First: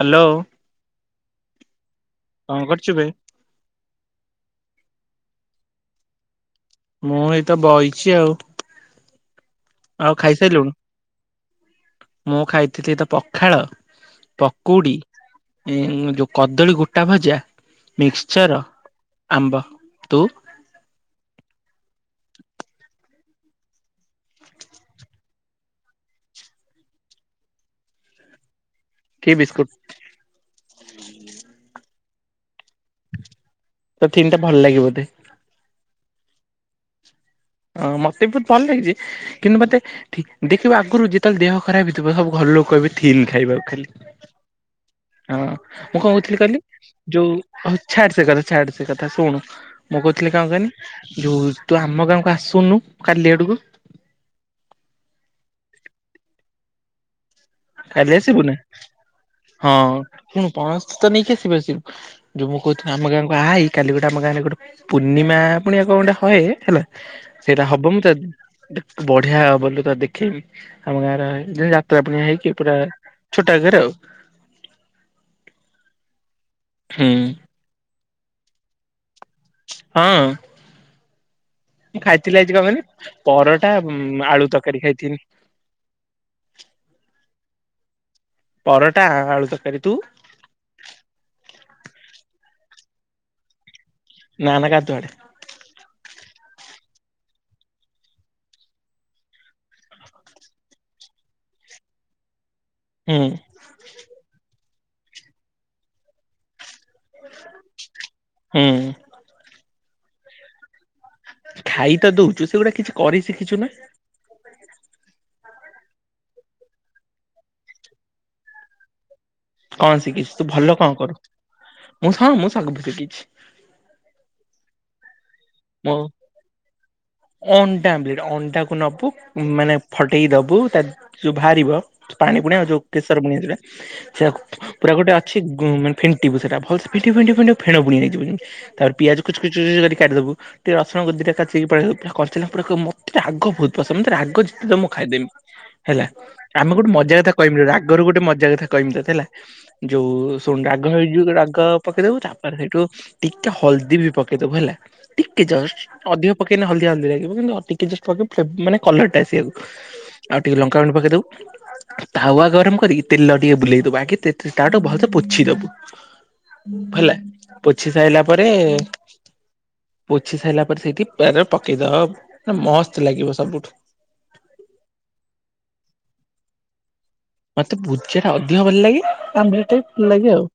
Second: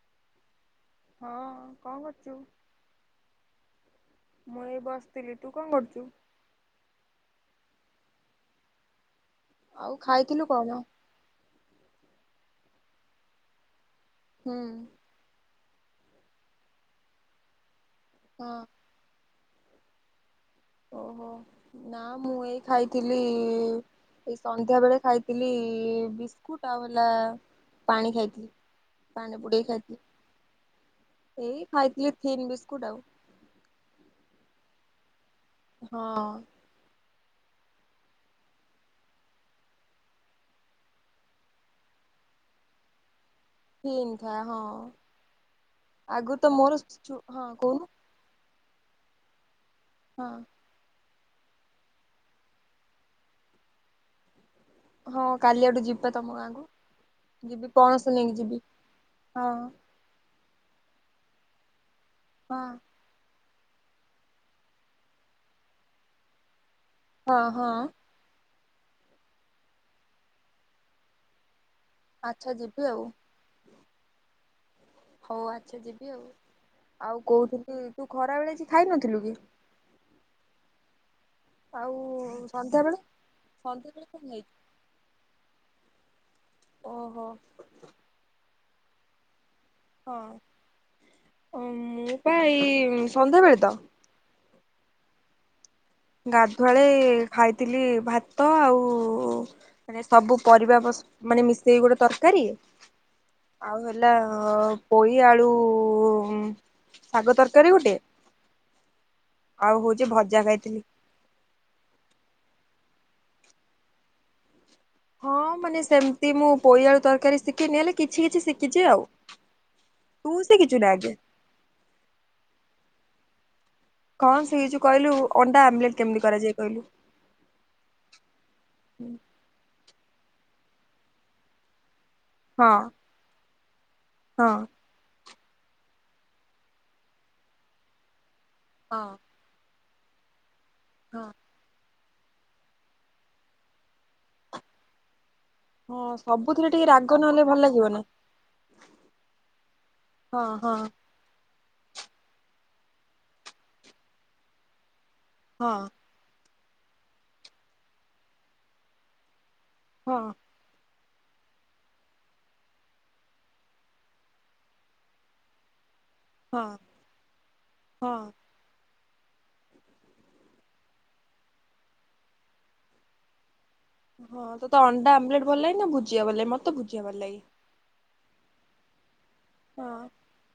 Hello. ହଁ, କଣ କରୁଛୁ? କଣ କରଛୁ ବେ? ମୁଁ ଏଇ ବସିଥିଲି। ତୁ କଣ କରୁଚୁ? ମୁଁ ଏଇତ ବଇଚି ଆଉ। ଆଉ ଖାଇଥିଲୁ କଣ? ଖାଇସାଇଲୁଣି? ମୁଁ ଖାଇଥିଲି ତ ପଖାଳ। ହୁଁ ପକୁଡି-ଇଁ, ଯୋଉ କଦଳୀ ଗୋଟା ଭଜା, ମିକ୍ସଚର ହଁ। ଆମ୍ବ। ତୁ? ଓହୋ! ନା ମୁଁ ଏଇ ଖାଇଥିଲି ଏଇ ସନ୍ଧ୍ୟା ବେଳେ ଖାଇଥିଲି-ଇ ବିସ୍କୁଟ ଆଉ, ହେଲା ପାଣି ଖାଇଥିଲି। କି ପାଣି ବୁଡେଇ ବିସ୍କୁଟ ଖାଇଥିଲି। ଏଇ ଖାଇଥିଲି ଥିନ୍ ବିସ୍କୁଟ ଆଉ। ତୋତେ ଥିନ୍ ଟା ଭଲ ଲାଗେ ବୋଧେ! ହଁ। ଅ ମତେ ବି ବହୁତ ଭଲ ଲାଗେ, ଯେ କିନ୍ତୁ, ମତେ ଦେ-ଦେଖିବ, ଆଗରୁ ଯେତେବେଳେ ଦେହ ଖରାପ ହେଇଥିବ, ସବୁ ଘରଲୋକ କହିବେ ଥିନ୍ ଖାଇବାକୁ। ଖାଲି, ଥିନ୍ ଖାଏ ହଁ। ହଁ, ମୁଁ କଣ କହୁଥିଲି ଆଗରୁ ତ କହିଲି? ମୋର ଚୁ ଯୋଉ ହଁ ହଉ କହୁନୁ ଛାଡ୍ ସେ କଥା। ଛାଡ୍ ସେ କଥା ଶୁଣୁ! ମୁଁ ହଁ କହୁଥିଲି କଣ କହନି, ଯୋଉ ତୁ ଆମ ଗାଁକୁ ଆସ୍ ସୁନୁ କାଲି ଆଡୁକୁୁ? ହଁ, କାଲି ଆଡୁ ଯିବି ପା ତମ ଗାଁକୁ। ଯିବି, କାଲି ପଣସ ନେଇକି ଯିବି। ହଁ। ଶୁଣ୍ ପଣସ ତ ନେଇକି ଆସିବୁ ଆସିବୁ। ଯୋଉ ହଁ ମୁଁ କହୁଥି, ଆମ ଗାଁକୁ ଆଇ କାଲି ଗୋଟେ ଆମ ଗାଁରେ ଗୋଟେ ପୂର୍ଣ୍ଣିମା, ପୁଣିଆକ ଗୋଟେ ହଏ, ହେଲା ହଁ ସେଇଟା ହବ, ହଁ ମୁଁ ତତ୍ ବଢ଼ିଆ ହବଲୋ ତତେ ଦେଖେଇବି। ଆମ ଗାଁ ର ଯେଁତି ଯାତ୍ରା ପୁଣିଆ ହେଇକି ଆଚ୍ଛା ଯିବି ଆଉ। ଛୋଟା ଘେରେ ଆଉ। ହଉ ଆଚ୍ଛା ଯିବି ଆଉ। ହୁଁ ଆଉ କହୁଥିଲି, ତୁ ଖରାବେଳେ ଆଜି ଖାଇନଥିଲୁ କି? ହଁ। ଆଉ ମୁଁ ଖାଇଥିଲି ଆଜି କଣ ସନ୍ଧ୍ୟାବେଳେ କହନି? ପରଟା ସନ୍ଧ୍ୟାବେଳେ କଣ ଖାଇଛୁ? ଆଳୁ ତରକାରୀ ଖାଇଥିନି। ଓହୋ! ପରଟା, ଆଳୁ ତରକାରୀ। ତୁ? ହଁ, ମୁଁ ପା ଏଇ ସନ୍ଧ୍ୟାବେଳେ ତ! ନା, ନା, ଗଧୁଆଳେ। ଗାଧୁଆଳେ-ଏ ଖାଇଥିଲି ଭାତ, ଆଉ ମାନେ ସବୁ ପରିବା ପଶ୍ ମାନେ, ମିଶେଇକି ଗୋଟେ ତରକାରୀ। ହୁଁ। ଆଉ ହେଲା ପୋଇ ଆଳୁ। ଶାଗ ତରକାରୀ ଗୋଟେ ହୁଁ। ଆଉ ହଉଛି ଭଜା ଖାଇଥିଲି। ଖାଇ ତ ଦେଉଛୁ ସେ ସେଗୁଡ଼ା କିଛି କରି ଶିଖିଛୁ ନାଁ। ହଁ ମାନେ ସେମିତି ମୁଁ ପୋଇ ଆଳୁ ତରକାରୀ ଶିଖିନି ହେଲେ କିଛି କିଛି ଶିଖିଛି ଆଉ। କଣ ଶିଖିଛିୁ ତୁ ଭଲ ଶିଖିଛୁ ନା କଁ ଆଗେ? କରୁ ମୁଁ ହଁ ମୁଁ ସବୁ ଶିଖିଛି। କଁ ସିଖିଚୁ କହିଲୁ ଅଣ୍ଡା ମୁଁ ଆମ୍ବୁଲେଟ୍ କେମିତି କରାଯାଏ କହିଲୁ। ଅଣ୍ଡା ଆମ୍ବଲେଟ୍ ଅଣ୍ଡାକୁ ନବୁ ମାନେ ଫଟେଇ ଦବୁ ତା ଯୋଉ ବାହାରିବ। ପାଣି ପାଣିଆ ଆଉ ହଁ ଯୋଉ କେଶର ବୁଣିଆ ଯୋଉଟା ସେଆକୁ। ହଁ। ସେଇଟା ଗୋଟେ ଅଛି ମାନେ ଫେଣ୍ଟିବୁ ସେଇଟା ଭଲ ସେ ଫେଣ୍ଟିବୁ ଫେଣ୍ଟିବୁ ଫେଣ୍ଟିବୁ ଫେଣ ଫୁଣି ହେଇଯିବ ଯେମତି ତାପରେ ହଁ ପିଆଜକୁ ଛୋ କୁତୁ କୁଚୁ କରି କାଟି ଦବୁ ଟିକେ ରସୁଣକୁ ହଁ। ଦିଟା ତାକ୍ ସେଇ ଉପାୟ ରେ ପୁରା କରି ଥିଲା ପୁରା କ ମତେ ରାଗ ବହୁତ ପସନ୍ଦ ମତେ ରାଗ ଯେତେ ଦମୁ ବି ମୁଁ ଖାଇଦେମି। ହେଲା ହଁ ସବୁଥିରେ ଆମେ ଟିକେ ଗୋଟେ ରାଗ ମଜା କଥା ନହେଲେ ଭଲ କହିମି ତତେ ଲାଗିବନି ରାଗରୁ ଗୋଟେ ମଜା କଥା କହିମି ତତେ ହେଲା। ଯୋଉ ହଁ ଶୁଣୁ ହଁ ରାଗ ହେଇ ଯୋଉ ରାଗ ପକେଇଦବୁ ତାପରେ ସେଇଠୁ ଟିକେ ହଳଦୀ ବି ପକେଇଦବୁ ହେଲା ଟିକେ ଜଷ୍ଟ। ହଁ ଅଧିକ ପକେଇଲେ ହଲଦିଆ ହଳଦିଆ ଲାଗିବ କିନ୍ତୁ ଅ ଟିକେ ଜଷ୍ଟ ପକେଇବୁ ଫ୍ଲେ ମାନେ କଲରଟା ଆସିବାକୁ। ହଁ ଆଉ ଟିକେ ଲଙ୍କା ଗୁଣ୍ଡ ପକେଇ ଦବୁ। ତାୱା ଗରମ କରିକି ତେଲ ଟିକେ ବୁଲେଇ ଦବୁ ଆଗେ ତେ ତେ ତାୱଆ ଟାକୁ ଭଲସେ ପୋଛି ଦବୁ। ହଁ ହେଲା ପୋଛି ହଁ ସାଇଲା ପରେ। ପୋଛି ସାଇଲା ପରେ ସେଇଠି ପିଆଜ ପକେଇଦବୁ ପୁରା ମସ୍ତ ଲାଗିବ ସବୁଠୁ। ହଁ ତତେ ଅଣ୍ଡା ଆମ୍ବଲେଟ୍ ଭଲ ଲାଗେ ନା ଭୁଜିଆ ଭଲ ଲାଗେ ମତେ ଭୁଜିଆ ଭଲ ଲାଗେ। ମତେ ଭୁଜିଆଟା ଅଧିକ ଭଲ ଲାଗେ ଆମଲେଟ୍ ଟା ବି ହଁ ଭଲ ଲାଗେ ଆଉ।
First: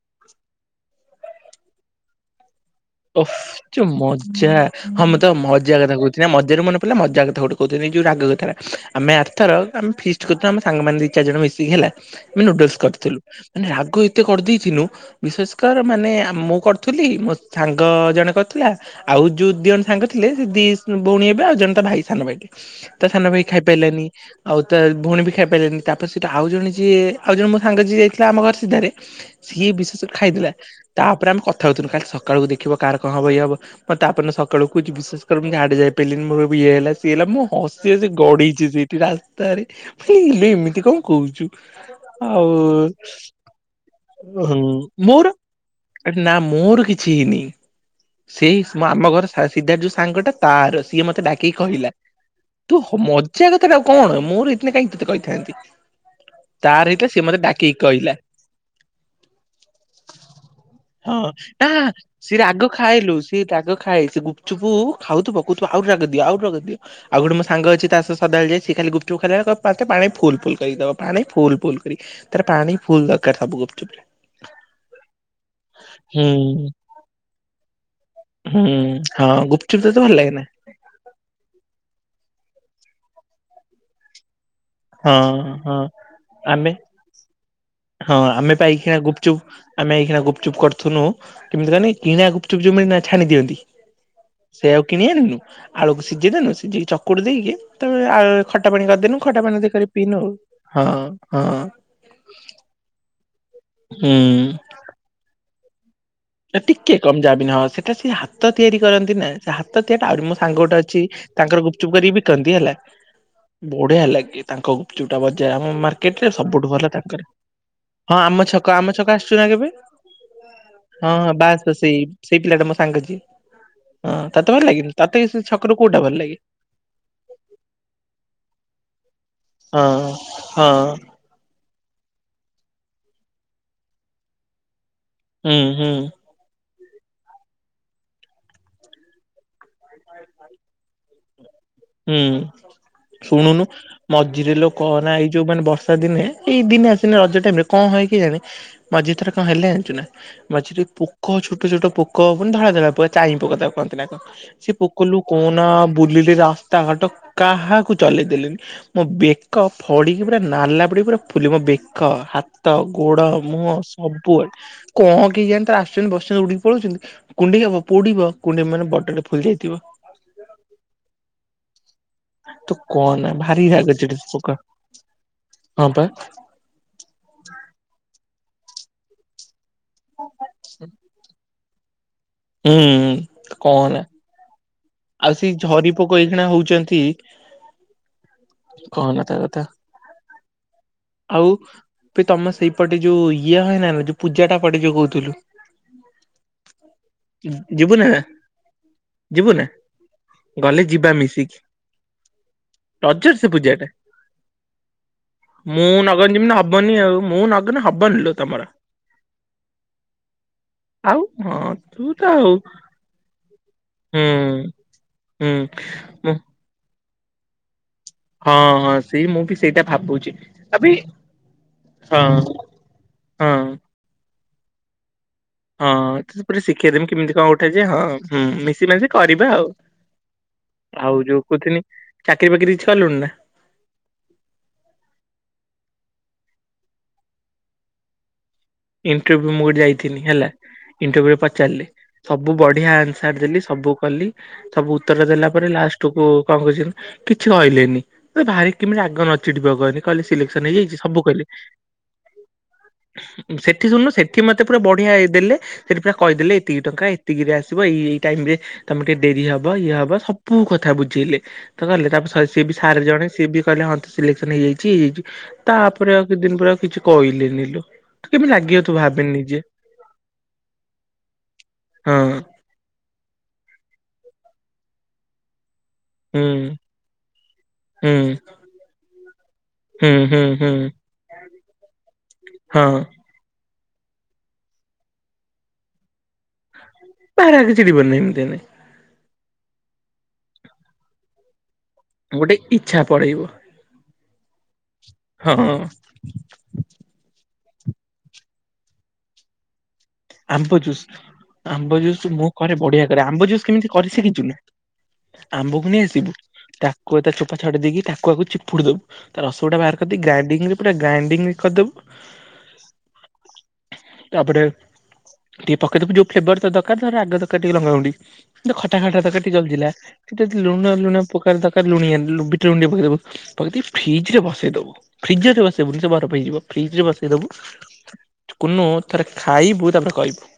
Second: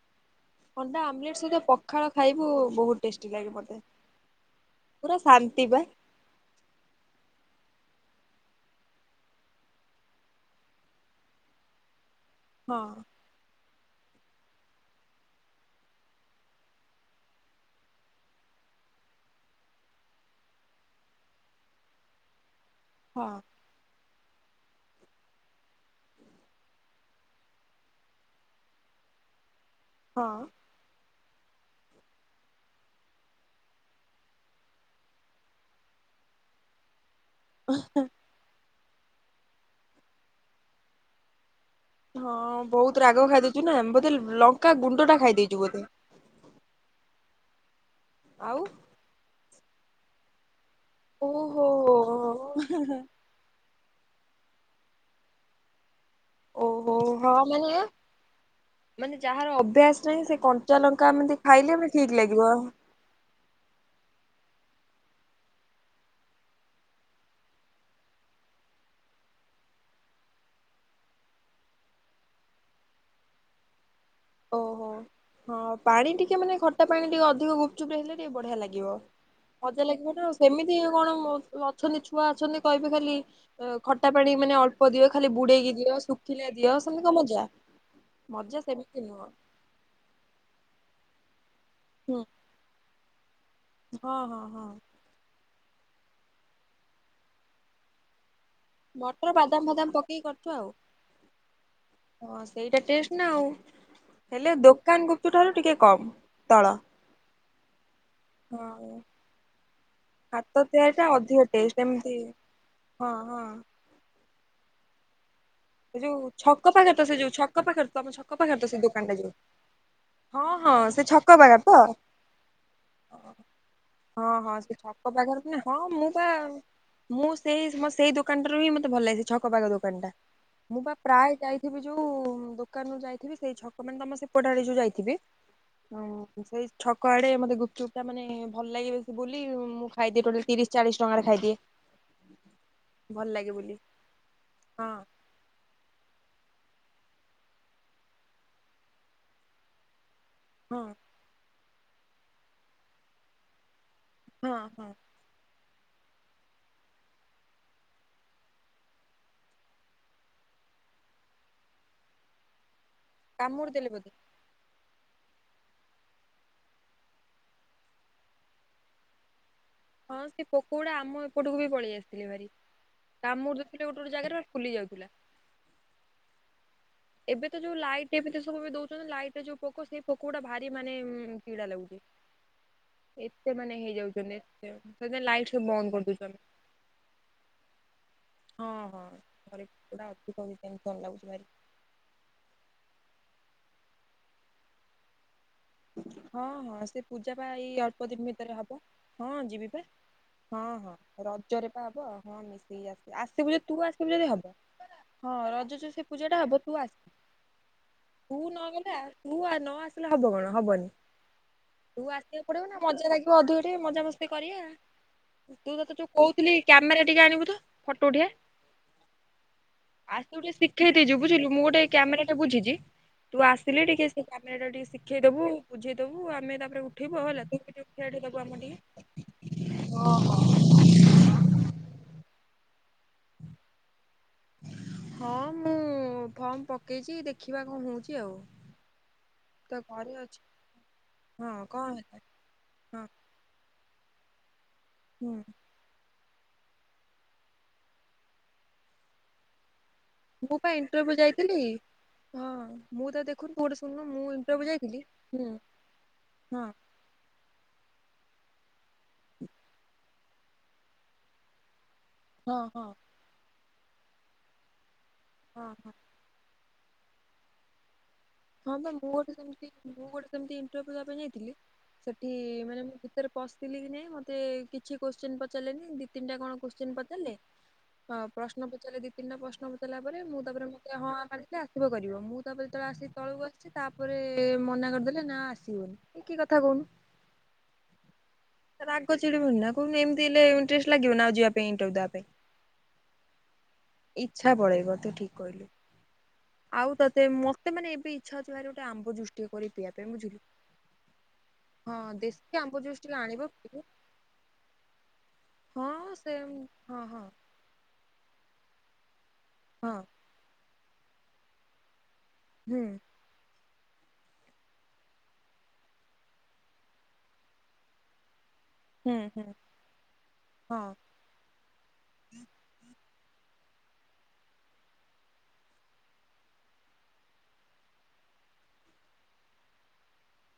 ଅଣ୍ଡା ଆମଲେଟ୍ ସହିତ ପଖାଳ ଖାଇବୁ ବହୁତ। ଓଃ ଟେଷ୍ଟି ଲାଗେ ଫସ୍ ମତେ କି ମଜା। ହଁ ପୁରା ମୁଁ ତତେ ଶାନ୍ତି ମଜା ବା। କଥା କହୁ ସେଟା ମଜାରୁ ମନେ ପଡ଼ିଲା ମଜା କଥା ଗୋଟେ କହୁଥିଲି ଏଇ ଯୋଉ ରାଗ କଥାଟା ଆମେ ଆର ଥର ଆମେ ଫି ରୁଥିଲା ଆମେ ସାଙ୍ଗମାନେ ଦି ଚାରି ଜଣ ମିଶିକି ହେଲା ଆମେ ନୁଡୁଲସ୍ ହଁ କରିଥିଲୁ। ମାନେ ରାଗ ଏତେ କରିଦେଇ ଥିଲୁ ବିଶ୍ୱାସ ମାନେ ମୁଁ କରିଥିଲି ମୋ ସାଙ୍ଗ ଜଣେ କରିଥିଲା। ଆଉ ଯୋଉ ଦି ଜଣ ସାଙ୍ଗ ଥିଲେ ସେ ଦି ଭଉଣୀ ହେବେ ଆଉ ଜଣେ ତା ଭାଇ ସାନ ଭାଇ ଟେ ତା ହଁ ସାନ ଭାଇ ଖାଇ। ପାଇଲା ନି। ଆଉ ତା ଭଉଣୀ ବି ଖାଇ ପାଇଲାନି ତାପରେ ସେଟା ଆଉ ଜଣେ ଯିଏ ଆଉ ଜଣେ ମୋ ସାଙ୍ଗ ଯିଏ ଯାଇଥିଲା ଆମ ଘର ସିଧାରେ। ସିଏ ବିଶ୍ଵାଷ କର ହଁ ଖାଇଦେଲା ତାପରେ ଆମେ କଥା ହଉଥିଲୁ କାଲି ସକାଳୁ ଦେଖିବ କାହାର କଣ ହବ ଇଏ ହବ। ମ ତେ ତା ପର ଦିନ ସକାଳୁ କହୁଛି ବିଶ୍ୱାସ କର ମୁଁ ଝାଡ଼ା ଯାଇପରିଲିନି। ମୋର ବି ଇଏ ହେଲା ସିଏ ହେଲା ମୁଁ ହସି ହସି ଗଡ଼ିଛି ସେଇଠି ରାସ୍ତାରେ ମୁଁ କହିଲି ଇବେ ଏମିତି କଣ କହୁଛୁ। ହଁ ଆଉ ବହୁତ ରାଗ ଖାଇ ଦେଇଛୁ ନା ବୋଧେ ଲଙ୍କା ଗୁଣ୍ଡ ଟା ଖାଇଦେଇଛୁ ବୋଧେ। ଆରେ ନା ମୋର କିଛି ହେଇନି ସେଇ ଆଉ ସ୍ ଆମ ଘର ସିଧା ରେ ଯୋଉ ସାଙ୍ଗଟା। ତାର ସିଏ ମତେ ଡାକିଇି ଓହୋ କହିଲା ତୁ ହ ମ ଜା କଥା ଟା ଆଉ କଣ ମୋର ହୋଇ ଥିଲେ କାଇଁ ତତେ କହିଥାନ୍ତି। ତାର ଓହୋ ହେଇଥିଲା ସିଏ ହଁ ମତେ ଡାକିକି ମାନେ। କହିଲା ମାନେ ଯାହାର ଅଭ୍ୟାସ ନାହିଁ ସେ କଞ୍ଚା ଲଙ୍କା ହଁ ଏମିତି ଖାଇ ନା ସିଏ ରାଗ ଖାଏଲୋ। ସିଏ ରାଗ ଖାଏ ସିଏ ଗୁପଚୁପୁ ଖାଉଥିବ କହୁଥିବ ଆହୁରି ରାଗ ଦିଅ ଆହୁରି ରାଗ ଦିଅ। ଆଉ ଗୋଟେ ମୋ ସାଙ୍ଗ ଅଛି ତା ସହ ସଦାବେଳେ ଯାଏ ସେ ଖାଲି ଗୁପ୍ଚୁପ୍ ଖାଇଲା ବେଳେ କହିବ ମତେ ପାଣି ଫୁଲ ଫୁଲ କରିକି ଦବ ପାଣି ଫୁଲ ଫୁଲ କରି। ତାର ପାଣି ଫୁଲ ଦରକାର ସବୁ ଗୁପୁଚୁପରେ। ଓହୋ ହଁ ପାଣି ଟିକେ ମାନେ ହୁଁ। ଖଟା ପାଣି ଟିକେ ଅଧିକ ଗୁପଚୁପ ହେଲେ ଟିକେ ବଢ଼ିଆ ହୁଁ ଲାଗିବ। ହଁ ଗୁପଚୁପ ମଜା ତତେ ଭଲ ଲାଗିବ ନା ଲାଗେ ସେମିତି ସ କଣ ଅଛନ୍ତି ଛୁଆ ଅଛନ୍ତି କହିବେ ଖାଲି ଖଟା ପାଣି ମାନେ ଅଳ୍ପ ଦିଅ ଖାଲି ହଁ ବୁଡେଇକି ହଁ ଦିଅ ଶୁଖିଲା ଆମେ ଦିଅ ସେମିତି କ ମଜା ହଁ ଆମେ ମଜା ପା ଏଇଖିଣା ସେମିତି ନୁହଁ। ଗୁପଚୁପ ଆମେ ଏଇଖିଣା ଗୁପଚୁପ୍ କରୁଥୁନୁ କେମିତି କହନି। ହୁଁ କିଣା ଗୁପୁଚୁପ ଯୋଉ ମିଳେନା ଛାଣିି ଦିଅନ୍ତି ହଁ ହଁ ହଁ ସେ ଆଉ କିଣେ ନିିଲୁ ଆଳକୁ ସିଝେଇ ଦଲୁ ସିଝିକ ଚକଟି ଦେଇକି ତାପ ଆ ଖଟା ପାଣି କରିଦେନୁ ମଟର ଖଟା ବାଦାମ ପାଣି ଫାଦାମ ପିଇନୁ ପକେଇକି କରୁଛୁ ଆଉ। ହଁ ହଁ ହଁ ସେଇଟା ଟେଷ୍ଟ ନା ଆଉ ହୁଁ ହେଲେ ଦୋକାନ ଗୁପୁ ଠାରୁ ଟିକେ କମ୍। ଟିକେ କମଜାାମ ନହ ସେଟା ସେ ହାତ ହାତ ତିଆରି ହଁ କରନ୍ତି ନା ସେ ହାତ ତିଆରି ଆହୁରି ମୋ ହାତ ସାଙ୍ଗ ଗୋଟେ ତିଆରି ଅଛି ଟା ଅଧିକ ତାଙ୍କର ଟେଷ୍ଟ ଗୁପଚୁପ ଏମିତି କରିକି ବିକନ୍ତି ହେଲା। ହଁ ହଁ। ବଢ଼ିଆ ଲାଗେ ତାଙ୍କ ଯଟା ବଜାର ଆମ ସେ ମାରକଟ ଯୋଉ ରେ ଛକ ସବୁଠୁ ଭଲ ପାଖରେ ତ ସେ ତାଙ୍କରି ଯୋଉ ଛକ ପାଖରେ ତମ ହଁ ଆମ ପାଖରେ ତ ଛକ ସେ ଆମ ଦୋକାନ ଟା ଛକ ଯୋଉ ଆସିଛୁ ନା କେବେ। ହଁ ସେ ହଁ ଛକ ହଁ ପାଖରେ ତ ବାସ ସେଇ ସେଇ ପିଲାଟା ମୋ ସାଙ୍ଗଛି। ହଁ ତତେ ଭଲ ସେ ଲାଗନି ଛକ ତତେ କି ପାଖରେ ସେ ନା ହଁ ଛକର କୋଉଟା ମୁଁ ଭଲ ବା ଲାଗେ। ମୁଁ ସେଇ ସେଇ ଦୋକାନଟାରୁ ହିଁ ମତେ ଭଲ ଲାଗଛି ଛକ ପାାଗ ହଁ ଦୋକାନ ଟା। ହଁ ମୁଁ ବା ପ୍ରାୟ ଯାଇଥିବି ଯୋଉ ଦୋକାନରୁୁ ଯାଇଥିବି ସେଇ ଛକ ମାନେ ତମ ସେପଟା ଆଡେ ଯୋଉ ଯାଇଥିବି। ହୁଁ ହୁଁ ହଁ। ସେଇ ଛକ ଆଡେ ମତେ ଗୁପୁଚୁପ ମାନେ ଭଲ ଲାଗିବ ବ ବୁଲି ମୁଁ ଖାଇଦିଏ ଟୋଟାଲ ତିରିଶ ଚାଳିଶ ଟଙ୍କାରେ ଖାଇଦିଏ। ହୁଁ ଭଲ ଲାଗେ ଶୁଣୁନୁ ବୋଲି ମଝିରେ ଲୋକ ହଁ କହନା ଏଇ ଯୋଉମାନେ ବର୍ଷା ଦିନେ ଏଇ ଦିନେ ଆସେ ରଜ ଟାଇମ ରେ କଣ ହୁଏ କେଜାଣି। ମଝି ଥରେ କଣ ହେଲେ ଜଣିଛୁ ନା। ମଝିରେ ହଁ ପୋକ ଛୋଟ ଛୋଟ ପୋକ ପ ଧଳା ଧଳା ପୋକ ଚହିଁ ପୋକ ତା କନ୍ତି ନା ହଁ ସେ ହଁ ପୋକ ଲୋ କୋନା ବୁଲିଲେ ରାସ୍ତାଘାଟ କାହାକୁ ଚଲେଇ ଦେଲେନି ମୋ ବେକ ଫଡିକି ପୁରା ନାଲା ପଡିକି ପୁରା ଫୁଲ ମୋ ବେକ ହ ହାତ ଗୋଡ କାମୁଡି ମୁହଁ ଦେଲେ ବୋଧେ ସବୁଆଡେ। କଣ କେ ଯାଣି ତାର ଆସୁଛନ୍ତି ବସିଛନ୍ତି ଉଡିକି ପଳଉଛନ୍ତି କୁଣ୍ଡେଇ ହବ ପୋଡିବ କୁଣ୍ଡେଇ ମାନେ ବଟରରେ ଫୁଲି ଯାଇଥିବ। ହଁ ସେ ପୋକ ଗୁଡା ଆମ ଏପଟକୁ ବି ପଳେଇ ଆସେ। ତୁ କହନା କାମୁଡି ଭାରି ରାଗ ଦଉଥିଲେ ଗୋଟେ ଚିଡେ ଗୋଟେ ସେ ଜାଗାରେ ପୋକ ଫୁଲି ଯାଉଥିଲା। ହଁ ପା ଏବେ ତ ଯୋଉ ଲାଇଟ୍ ଏବେ ତ ସବୁବେ ଦଉଛନ୍ତି ଲାଇଟ ଯୋଉ ପୋକ ସେଇ ପୋକ ଗୁଟା ଭାରି ମାନେ ଚିଡା ଲାଗୁଚି। ହୁଁ କହନା। ସେଦିନ ଆଉ ଲାଇଟ୍ ସେଇ ସବୁ ଝରି ବନ୍ଦ ପୋକ କରିଦଉଚନ୍ତି। ଏଇଖିଣା ହଉଛନ୍ତି। ହଁ ହଁ କହନା ତା କଥା। ଘରେ ପୁରା ଅଧିକ ହଉଛି [unintelligible] ଲାଗୁଛି ଭାରି। ଏ ତମେ ସେଇପଟେ ଯୋଉ ଇଏୁ ହୁଏ ନାଯୋଉ ପୂଜାଟା ପଡେ ଯୋଉ କହୁଥିଲୁ। ହଁ ହଁ ସେ ପୂଜା ବା ଏଇ ଯିବୁ ନା ଅଳ୍ପ ଦିନ ଭିତରେ ହବ ହଁ ଯିବୁ ନା ଯିବି ବା ହଁ ଗଲେ ହଁ ଯିବା ମିଶିକି ରଜରେ ପା ହବ ହଁ ମିଶେଇକି ଆସିବି ରଜରେ ସେ ଆସିବୁ ଯଦ ପୂଜା ତୁ ଟା। ଆସିବୁ ଯଦି ହବ। ହଁ ମୁଁ ରଜଚୋ ସେ ନଗଲେ ପୂଜା ଟା ଯେମିତି ହବ ତୁ ହବନି ଆସ ଆଉ ମୁଁ ନଗଲେ ହବନି ଲୋ ତୁ ତମର। ନଗଲେ ଆ ତୁ ଆଉ ନ ଆସିଲେ ହବ କଣ? ହବନି, ଆଉ ହଁ ତୁ ତ ଆସିବାକୁ ଆଉ ପଡିବ ନା ମଜା ଲାଗିବ ଅଧିକ ଟିକେ ହୁଁ ମଜାମସ୍ତି କରିବା। ହୁଁ ତୁ ତତେ ଯୋଉ ମୁଁ କହୁଥିଲି କ୍ୟାମେରା ଟିକେ ଆଣିବୁ ତ, ଫଟୋ ଉଠିଆ। ହଁ ହଁ ସେଇ ମୁଁ ବି ସେଇଟା ଭାବୁଛି ଆସୁ ଟୀକେ ଆବେ ଶିଖେଇ ଦେଇେଇଛୁ ବୁଝିଲୁ ମୁଁ ଗୋଟେ କ୍ୟାମେରା ଟା ହଁ ବୁଝିଛି। ତୁ ହଁ। ଆସିଲି ଟିକେ ସେ କାନେରା ଟା ଟିକେ ଶିଖେଇଦବୁ। ହଁ ହଁ ବୁଝେଇଦବୁ ତ ତେ ଆମେ ପୁରା ତାପରେ ଶିଖେଇଦେମି ଉଠେଇବୁ ଆଉ କେମିତି ହେଲା କଣ ତୁ ଉଠା ବି ଯାଏ ହଁ ଟିକେ ଉଠେଇ ଦବୁ ହୁଁ ଆମ ଟିକେ। ମିଶି ମାଶି କରିବା ଆଉ। ଆଉ ଯୋଉ କହୁଥିଲି ଚାକିରି ବାକିରି କିଛି କଲୁଣି ନା? ହଁ ମୁଁ ଫର୍ମ ପକେଇଛି ଦେଖିବା କଣ ହଉଛି ଆଉ। ଇଣ୍ଟରଭ୍ୟୁ ମୁଁ ତ ଗୋଟେ ଘରେ ଯାଇଥିଲି ଅଛି ହେଲା ଇଣ୍ଟରଭ୍ୟୁରେ ହଁ ପଚାରିଲେ କଣ ହେଲା ସବୁ ବଢିଆ ହଁ ଆନ୍ସ୍ ସାରଦଲି ସବୁ କଲି ସବୁ ଉତ୍ତର ହୁଁ ଦେଲା ପରେ ଲାଷ୍ଟ୍ ତୁ କୋଉ କଣ କରିଛୁ ନା କିଛି କହିଲେନି ତ ଭାରି କେମିତି ରାଗ ନ ଚିଡିବ କହିଲୁ। କହିଲି ମୁଁ ସିଲେକ୍ସନ ପା ହେଇଯାଇଛି ଇଣ୍ଟରଭ୍ୟୁ ସବୁ କହିଲେ। ଯାଇଥିଲି। ହଁ ମୁଁ ତ ଦେଖୁନୁ ତୁ ଗୋଟେ ସେଠି ଶୁଣୁନୁ ମୁଁ ସେଠି ଇଣ୍ଟରଭ୍ୟୁ ମତେ ପୁରା ଯାଇଥିଲି ବଢିଆ ହେଇ ହୁଁ ଦେଲେ ସେଠି ପୁରା କହିଦେଲେ ହଁ ଏତିକି ଟଙ୍କା ଏତିକିରେ ଆସିବ ଏଇ ଏଇ ଟାଇମ ରେ ତମେ ଟିକେ ଡେରି ହବ ଇଏ ହବ ସବୁ କଥା ବୁଝେଇଲେ। ତ କହିଲେ ତାପରେ ସ ଥରେ ହଁ ହଁ ସିଏ ବି ହଁ ସାର ଜଣେ ସିଏ ବି କହିଲେ ହଁ ତ ସିଲେକ୍ସନ ହେଇଯାଇଛି ହେଇଯାଇଛି। ହଁ। ତାପରେ ଆଉ କି ଦିନ ପରେ ଆଉ କିଛି କହିଲେନି ଲୋ। ତୁ କେମିତି ହଁ ଲାଗିବ ବା ତୁ ମୋର ଭାବେ ବି ନିଜେ ସେମତି ମୁଁ ଗୋଟେ ସେମତି ଇଣ୍ଟରଭ୍ୟୁ ଦେବା ପାଇଁ ଯାଇଥିଲି। ହଁ ସେଠି ମାନେ ମୁଁ କି ଭିତରେ ପଶଥିଲି କି ନାଇଁ ମତେ କିଛି କୋଶ୍ଚିନ ପଚାରିଲେନି ଦି ତିନିଟା ହୁଁ କଣ କଶ୍ଚିନ ପଚାରଲେ ହୁଁ ହଁ ପ୍ରଶ୍ନ ପଚାରଲେ ଦି ତିନଟା ପ୍ରଶ୍ନ ଦେଲା ହୁଁ ପରେ ମୁଁ ହୁଁ ତାପରେ ହୁଁ। ମତେ ହଁ ହାଁ ମାରି ଦେଇଥିଲେ ଆସିବ କରିବ ମୁଁ ତାପରେ ଯେତେବେଳେ ହଁ ଆସିି ତଳକୁ ଆସିଛି ତାପରେ ମନା କରିଦେଲେ ନା ଆସିବନି। ଏ କି କଥା କହୁନୁ? ପାରା କିଛି ଯବନି ଏମତିଆ ନାହିଁ। ତ ରାଗ ଚିିଡିବନି ନା କହୁନୁ ଏମତି ହେଲେ ଇଣ୍ଟରେଷ୍ଟ୍ ଲାଗିବ ନା ଆଉ ଯିବା ପାଇଁ ଇଣ୍ଟରଭ୍ୟୁ ଦେବା ପାଇଁ। ଗୋଟେ ଇଚ୍ଛା ପଳେଇବ। ଇଚ୍ଛା ପଳେଇବ ତୁ ଠିକ୍ ହଁ। କହିଲୁ। ଆଉ ତତେ ମତେ ମାନେ ଏବେ ଇଚ୍ଛା ହଉଛି ଭାରି ଗୋଟେ ଆମ୍ବ ଜୁସ୍ ଟିକେ କରି ପିଇବା ପାଇଁ ବୁଝିଲୁ। ଆମ୍ବ ଜୁସ୍, ହଁ ଆମ୍ବ ଜୁସ୍ ମୁଁ ଦେଶୀ ଆମ୍ବ କରେ ଜୁସ୍ ବଢିଆ ଟିକେ କରେ। ଆଣିବ ଆମ୍ବ ଜୁସ୍ ପିଇବୁ କେମିତି କରିଶିଖିଛୁ କି? ଆମ୍ବକୁ ନେଇ ହଁ ସେ ଆସିବୁ ହଁ ଟାକୁଆ ହଁ ତା ଚୋପ୍ ପା ଛଡେଇ ଦେଇକି ଟାକୁଆକୁ ଚିପୁଡ଼ି ଦେବୁ ତା ରସଗୁଡା ହଁ ବାହାର କରିଦେଇକି ଗ୍ରାଇଡିଙ୍ଗ ରେ ପୁରା ଗ୍ରାଇଣ୍ଡିଙ୍ଗ କରଦବୁ ହୁଁ। ତାପରେ ଟିକେ ପକେଇଥିବ ଯୋଉ ଫ୍ଲେବର ତ ଦରକାର ଧ ରାଗ ଦରକାର ଟିକେ ଲଙ୍କା ଗୁଣ୍ଡି। ମତେ ଖଟା ଖଟା ହୁଁ ଦରକାର ହୁଁ ଟିକେ ଜଲଦିଲା ଟିକେ ହଁ ଲୁଣ ଲୁଣ ପକାରୁ ତରକାର ଲୁଣିଆ ଲୁ ବିଟା ଲୁଣ ଟିକେ ପକେଇଦବୁ ପକେଇଦେଇ ଫ୍ରିଜରେ ବସେଇ ଦବୁ ଫ୍ରିଜରରେ ବସେଇବୁ ନି ସେ ବାରଫ୍ ହେଇଯିବ ଫ୍ରିଜ୍ ରେ ବସେଇ ଦବୁ କୁନୁ ଥରେ ଖାଇବୁ ତାପରେ କହିବୁ।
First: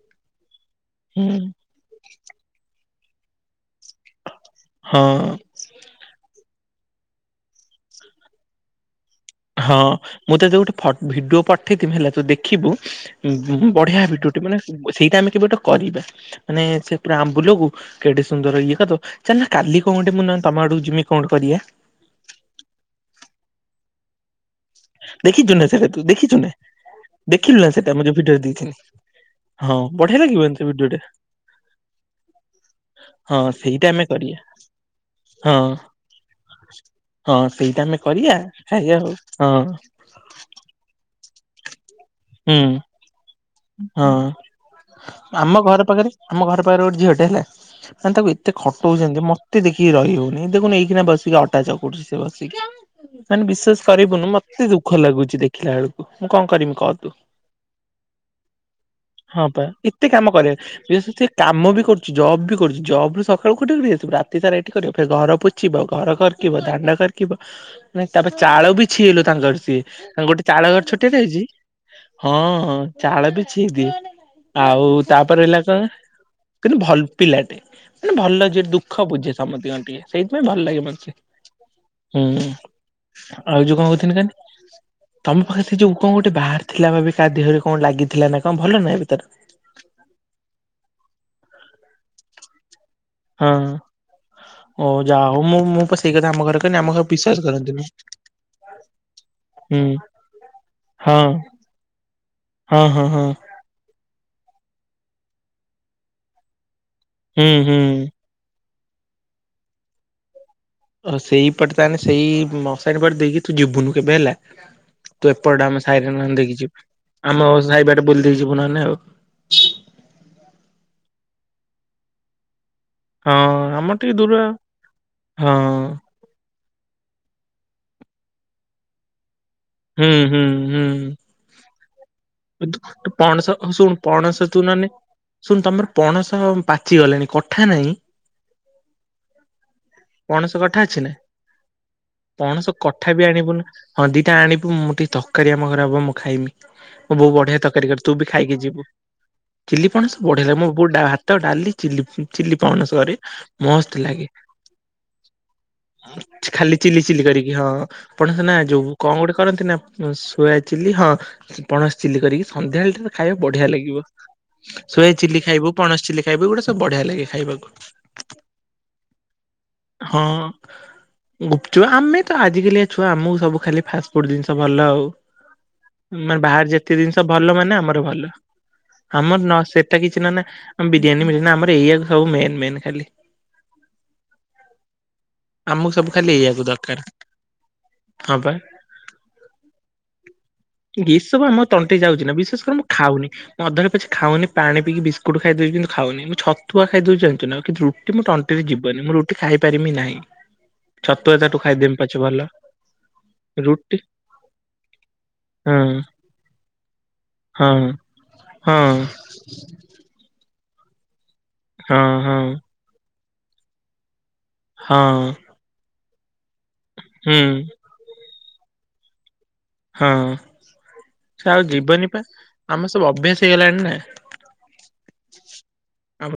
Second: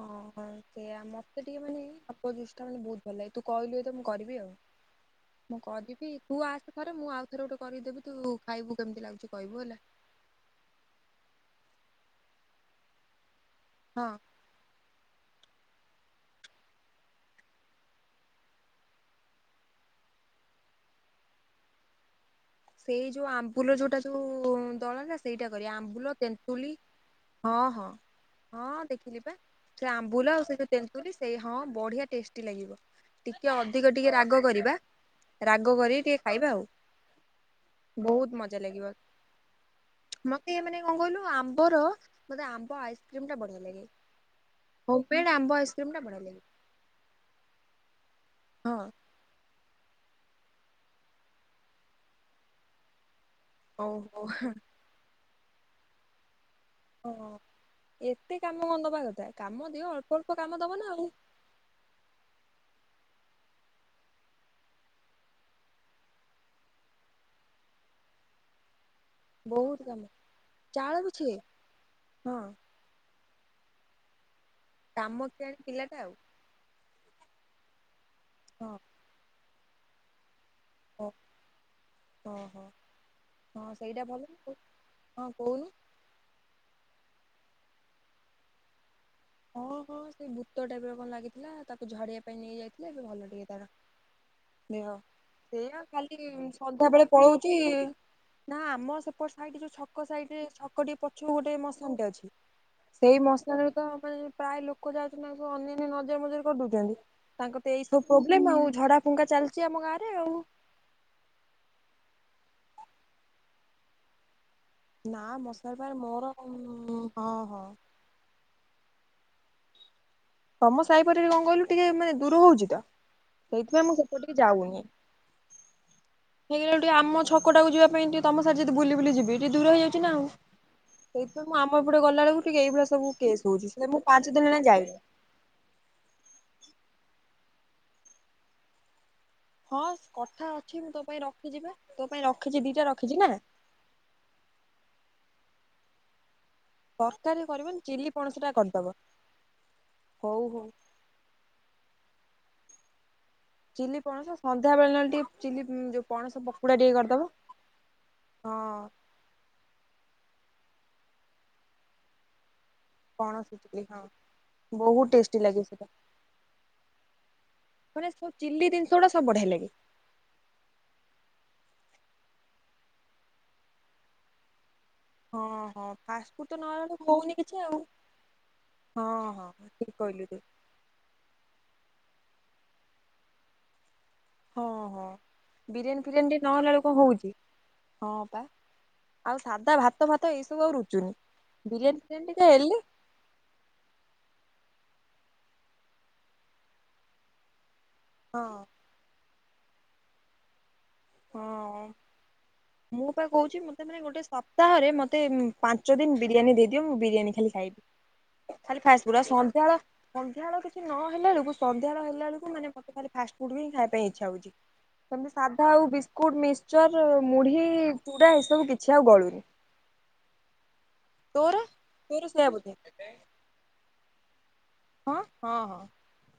ହଁ ହଁ ସେୟା ହୁଁ। ମତେ ଟିକେ ମାନେ ଅପଜିଷ୍ଟା ମାନେ ବହୁତ ଭଲ ଲାଗେ ତୁ କହିଲୁ ଏଠ୍ ତ ମୁଁ କରିବି ଆଉ। ହଁ ମୁଁ କରିବି ତୁ ଆସେ ଥରେ ମୁଁ ଆଉ ଥରେ ଗୋଟେ କରିଦେବି ତୁ ଖାଇବୁ କେମତି ଲାଗୁଛି। କହିବୁ ହଁ ହେଲା ମୁଁ ତତେ ଗୋଟେ ଫଟ୍ ଭିଡିଓ ପଠେଇଥିବି ହେଲା ତୁ ଦେଖିବୁ ଉଁ ଉଁ ବଢିଆ ହଁ। ଭିଡିଓ ଟା ମାନେ ସେଇଟା ଆମେ କେବେ ଗୋଟେ କରିବା। ମାନେ ସେ ପୁରା ଆମ୍ବୁଲକୁ କେଡେ ସୁନ୍ଦର ଇଏ କରଦବ ଚାଲୁ ନ କାଲି କଣ ଗୋଟେ ମୁଁ ନହେଲେ ତମ ଆଡକୁ ଯିବି କଣ ଗୋଟେ କରିବା? ସେଇ ଯୋଉ ଆମ୍ବୁଲ ଯୋଉଟା ଯୋଉ ଦଳା ଯାଏ ସେଇଟା ଦେଖିଛୁ ନା କରିବା ସେଟା ତୁ ଆମ୍ବୁଲ ଦେଖିଛୁ ନା ତେନ୍ତୁଳି ଦେଖିଲୁ ହଁ ନା ହଁ ସେଟା ମୁଁ ଯୋଉ ଭିଡିଓ ହଁ ଦେଇଥିଲି ଦେଖିଲି ବା ହଁ ସେ ବଢିଆ ଆମ୍ବୁଲ ଆଉ ଲାଗିବନି ସେ ଯୋଉ ଭିଡିଓ ଟା ତେନ୍ତୁଲି ସେଇ ହଁ ବଢିଆ ଟେଷ୍ ଟି ଲାଗିବ ହଁ ଟିକେ ସେଇଟା ଅଧିକ ଆମେ ଟିକେ ରାଗ କରିବା ହଁ ରାଗ କରି ଟିକେ ଖାଇବା ଆଉ। ହଁ ସେଇଟା ଆମେ ବହୁତ କରିବା ମଜା ଲାଗିବ। ଖାଇବା ହଉ ହଁ। ମତେ ଏ ମାନେ କଣ କହିଲୁ ଆମ୍ବର ମତେ ହୁଁ ଆମ୍ବ ଆଇସ୍କ୍ରିମ୍ ଟା ବଢିଆ ଲାଗେ। ହଁ ଓମଫେଡ ଆମ୍ବ ଆଇସ୍କ୍ରିମ୍ ଟା ବଢିଆ ଲାଗେ। ମୋ ପାଖରେ ଝିଅଟେ ହେଲା ମାନେ ତାକୁ ଏତେ ହଁ। ଖଟଉଛନ୍ତି ମତ୍ ତି ଦେଖିକି ରହିହଉନି ଦେଖୁନୁ ଏଇଖିଣା ବସିକି ଅଟା ଚକଡୁଛି ସେ ବସିକି। ମାନେ ବିସ୍ୱାସ ଓହୋ। କରିବୁନୁ ମତେ ଦୁଃଖ ଲାଗୁଛି ଦେଖିଲା ବେଳକୁ, ମୁଁ କଣ କରମି କ ହଁ ଏତେ କାମ କଣ ଦବା କଥା? ହଁ କାମ ପା ଦିଅ ଏତେ ଅଳ୍ପ ଅଳ୍ପ କାମ କରେ ଦବ ନା ଆଉ [unintelligible] କାମ ବି କରୁଛି ଜବ ବି କରୁଛି ଜବୁ ସକାଳୁୋଠେି ଆସିବୁ ରାତି ସାରା ଏଇଠି କରିବ ଘର ପ ଥିବ ଘର କରିଥିବ ଦାଣ୍ଡ କରିଥିବ ତାପରେ ଚାଳ ବି ଛିଲୁ ତାଙ୍କର ବହୁତ ସିଏ କାମ। ତାଙ୍କ ଗୋଟେ ଚାଳ ଘର ଛୋଟିଆରେ ହେଇଛି ହଁ! ଚାଳ ବି ଛଇଦିଏ ଆଉ କାମ ତାପରେ କିଆଣି ହେଲା କଣ ପିଲାଟା ଆଉ କିନ୍ତୁ ଭଲ ପିଲାଟେ ମାନେ ଭଲ ଯ ହଁ ଦୁଃଖ ବୁଝେ ସମସ୍ତଙ୍କ ଟିକେ ସେଇଥିପାଇଁ ଭଲ ଲାଗେ। ଓ ଆଛା ହଁ ହୁଁ ହଁ। ହଁ ଆଉ ଯୋଉ କଣ ସେଇଟା ଭଲ କହୁଥିଲି ନା ଆଉ। ହଁ ତମ ପାଖରେ କହୁନୁ। ସେ ଯୋଉ କ ଗୋଟେ ବାହାରି ଥିଲା ବାବେ କାହା ଦେହରେ କଣ ଲାଗିଥିଲା ନା କଣ ଭଲ ନାହିଁ ଏବେ ତାର? ହଁ ହଁ ସେ ଭୂତ ଟାଇପ୍ର କଣ ଲାଗିଥିଲା ତାକୁ ଝାଡ଼ିବା ପାଇଁ ନେଇ ଯାଇଥିଲେ ଏବେ ଭଲ ଟିକେ ତାର। ହଁ ଓ ଦେହ ଯାହା ହଉ ମୁଁ ସେଇପା ମୁଁ ପା ସେଇ କଥା ଖାଲି ଆମ ଘରେ କହିନି ଆମ ସନ୍ଧ୍ୟା ଘରେ ବେଳେ ବିଶ୍ଵାସ ପଳଉଛି। କରନ୍ତିନି। ନା ଆମ ସେପଟ ସାଇଡ ଯୋଉ ହୁଁ ଛକ ସାଇଡ ଛକ ଟେ ହଁ ପଛୁ ଗୋଟେ ମଶାନଟେ ଅଛି। ହଁ ହଁ ହଁ! [unintelligible] ତ ମାନେ ପ୍ରାୟ ଲୋକ ଯାଉଛନ୍ତି ତାଙ୍କୁ ଅନ୍ୟନ୍ୟ ନଜର ମଜର କରିଦଉଛନ୍ତି ହୁଁ ତାଙ୍କର ତ ହୁଁ। ଏଇ ସବୁ ଉ ଝଡା ଫୁଙ୍କା ଚାଲିଛି ଆମ ଗାଁରେ ଆଉ। ଅହ ସେଇପଟେ ତାହେଲେ ସେଇ ମଶାଣିୀ ପଟେ ଦେଇକି ତୁ ଯିବୁନୁ କେବେ ହେଲା। ନା ତୁ ଏପଟ ଟେ ମଶାରୀ ଆମ ଫାରେ ସାଇରେ ମୋର ନହଲେ ଦେଖି ଯିବୁ ହଁ ଆମ ହଁ। ସାଇ ବାଟେ ବୁଲିଦେଇକି ଯିବୁ ନହେଲେ ଆଉ। ତମ ସାହିପଟରେ ଗଙ୍ଗଲୁ ଟିକେ ମାନେ ଦୂର ହଉଛି ତ ହଁ ସେଇଥିପାଇଁ ଆମର ମୁଁ ଟିକେ ଦୂର ସେପଟିକି ଯାଉନି। ହଁ! ହେଇଗ ଟିକେ ଆମ ଛକଟାକୁ ଯିବା ପାଇଁ ଟିକ ତମ ସାର ଯଦି ବୁଲି ବୁଲି ଯିବି ଯେ ଦୂର ହେଇଯାଉଛି ନା ହୁଁ ଆଉ ହୁଁ ହୁଁ। ସେଇଥିପାଇ ମୁଁ ଆମ ଏପଟେ ଗଲାବେଳକୁ ଟିକେ ଏଇଭଳିଆ ତୁ ସବୁ କେସ୍ ପଣସ ହଉଛି। ଶୁଣୁ ପାଞ୍ଚ ପଣସ ଦିନ ତୁ ହେଲା ନହେଲେ ଯାଇନି। ଶୁଣୁ ତମର ପଣସ ପାଚିଗଲେଣି କଠା ନାହିଁ? ହଁ କଥା ପଣସ କଠା ଅଛି ମୁଁ ନା? ତୋ ପାଇଁ ରଖିଛି ବା ତୋ ପାଇଁ ରଖିଛି ପଣସ ଦିଟା କଠା ବି ରଖିଛି ନା। ଆଣିବୁନୁ ହଁ ଦିଟା ଆଣିବୁ ମୁଁ ଟିକେ ତରକାରୀ ଆମ ଘରେ ହବ ମୁଁ ଖାଇମି। ମୁଁ ବୋଉ ତରକାରୀ ବଢିଆ କରିବନି ତରକାରୀ କରେ ଚିଲି ତୁ ବି ପଣସ ଟା ଖାଇକି ଯିବୁ କରିଦବ ଚିଲ୍ଲି ପଣସ ହଉ ବଢିଆ ଲାଗେ ହଉ। ମୋ ବୋଉ ଡା ଡାଲି ଚି ଚିଲ୍ଲି ପଣସ କରେ ଚିଲି ମସ୍ତ ଲାଗେ ପଣସ ସନ୍ଧ୍ୟା ବେଳେ ନହେଲେ ଟିକେ ଚିଲି ଯୋଉ ପଣସ ପକୁଡା ଖାଲି ଟିକେ ଚିଲି କରିଦବ। ଚିଲି କରିକି ହଁ ପଣସ ହଁ ନା ଯୋଉ କଣ ଗୋଟେ କରନ୍ତି ନା ସୋୟା ଚିଲ୍ଲି ହଁ ପଣସ ଚିଲ୍ଲି କରିକି ସନ୍ଧ୍ୟାବେଳେ କିନ୍ତୁ ଖାଇବାକୁ ପଣସ ବଢିଆ ଚିଲି ହଁ ଲାଗିବ। ସୋୟା ବହୁତ ଟେଷ୍ଟି ଚିଲ୍ଲି ଲାଗେ ଖାଇବୁ ସେଟା। ପଣସ ଚିଲ୍ଲି ଖାଇବୁ ଏଗୁଡ଼ା ସବୁ ବଢ଼ିଆ ଲାଗେ ଖାଇବାକୁ। ମାନେ ସବୁ ଚିଲି ଜିନିଷ ଗୁଡା ସବୁ ବଢିଆ ଲାଗେ। ହଁ! ଗୁପଚୁପ୍ ଆମେ ତ ଆଜିକାଲିଆ ଛୁଆ ଆମକୁ ସବୁ ଖାଲି ଫାଷ୍ଟ ଫୁଡ୍ ଜିନିଷ ଭଲ ଆଉ ହଁ ହଁ ମାନେ ଫାଷ୍ଟଫୁଡ ତ ବାହାରେ ନହେଲେ ଯେତେ ଜିନିଷ ହଉନି କିଛି ଭଲ ଆଉ ମାନେ ଆମର ଭଲ। ହଁ ଆମର ହଁ ନ ଠିକ ସେଟା କିଛି କହିଲୁ ନ ତୁ ନା ଆ ବିରିୟାନୀରିୟାନ ଆମର ଏଆ ସବୁ ମେନ ମେନ ଖାଲି। ହଁ ହଁ! ଆମକୁ ବିରିୟାନୀ ସବୁ ଖାଲି ଫିରିୟାନୀ ଟିକେ ଏଇଆକୁ ନହେଲା ବେଳ କଣ ଦରକାର ହଉଛି ହଁ ପା। ଆଉ ସାଧା ଭାତ ଫାତ ଏଇସବୁ ଆଉ ରୁଚୁନି। ଏ ସବୁ ଆମ ତଣ୍ଟି ବିରିୟାନି ଯାଉଛି ଫିରିୟାନି ନା ଟିକେ ବିଶେଷ କରି ହେଲେ ମୁଁ ଖାଉନି। ନଧରେ ପଛେ ଖାଉନି ପାଣି ପିଇିକି ବିସ୍କୁଟ ଖାଇଦଉଛି କିୁ ଖାଉନି ମୁଁ ଛତୁଆ ଖାଇଦଉଛି ଜାଣିଚୁ ନା ଆ କିନ୍ତୁ ରୁଟି ମୁଁ ହଁ ତଣ୍ଟିରେ ଯିବନି ମୁଁ ରୁଟି ଖାଇପାରିବି ନାହିଁ। ଛତୁ ଏ ତାଠୁ ହଁ। ଖାଇଦେମି ପଛେ ଭଲ ମୁଁ ପା କହୁଛି କିନ୍ତୁ ମତେ ମାନେ ରୁଟି ଗୋଟେ ସପ୍ତାହରେ ମୋତେ ହଁ ପାଞ୍ଚ ଦିନ ବିରିୟାନୀ ଦେଇଦିଅ ମୁଁ ବିରିୟାନୀ ଖାଲି ହଁ ଖାଇବି। ହଁ ଖାଲି ଖାଇସ ପୁର ସନ୍ଧ୍ୟା ବେଳ ସନ୍ଧ୍ୟାବେଳ କିଛି ନ ହେଲା ବଳକୁ ସନ୍ଧ୍ୟାଳ ହଁ ହେଲା ହଁ ବେଳକୁ ମାନେ ମତେ ଖାଲି ଫାଷ୍ଟଫୁଡ ବି ହିଁ ଖାଇବା ପାଇଁ ଇଚ୍ଛା ହଉଛି। ହଁ ସେମିତି ସାଧା ଆଉ ବିସ୍କୁଟ ମିକ୍ସଚର ହୁଁ ମୁଢି ଚୁଡା ଏସବୁ କିଛି ଆଉ ଗଳୁନି। ହଁ ସେ ତୋର ଆଉ ଜୀବନୀ ତୋର ପାଇଁ ସେଇଆ ବୋଧେ ଆମର ସବୁ ଅଭ୍ୟାସ ହେଇଗଲାଣି ନା। ହଁ ହଁ ହଁ! ଆମ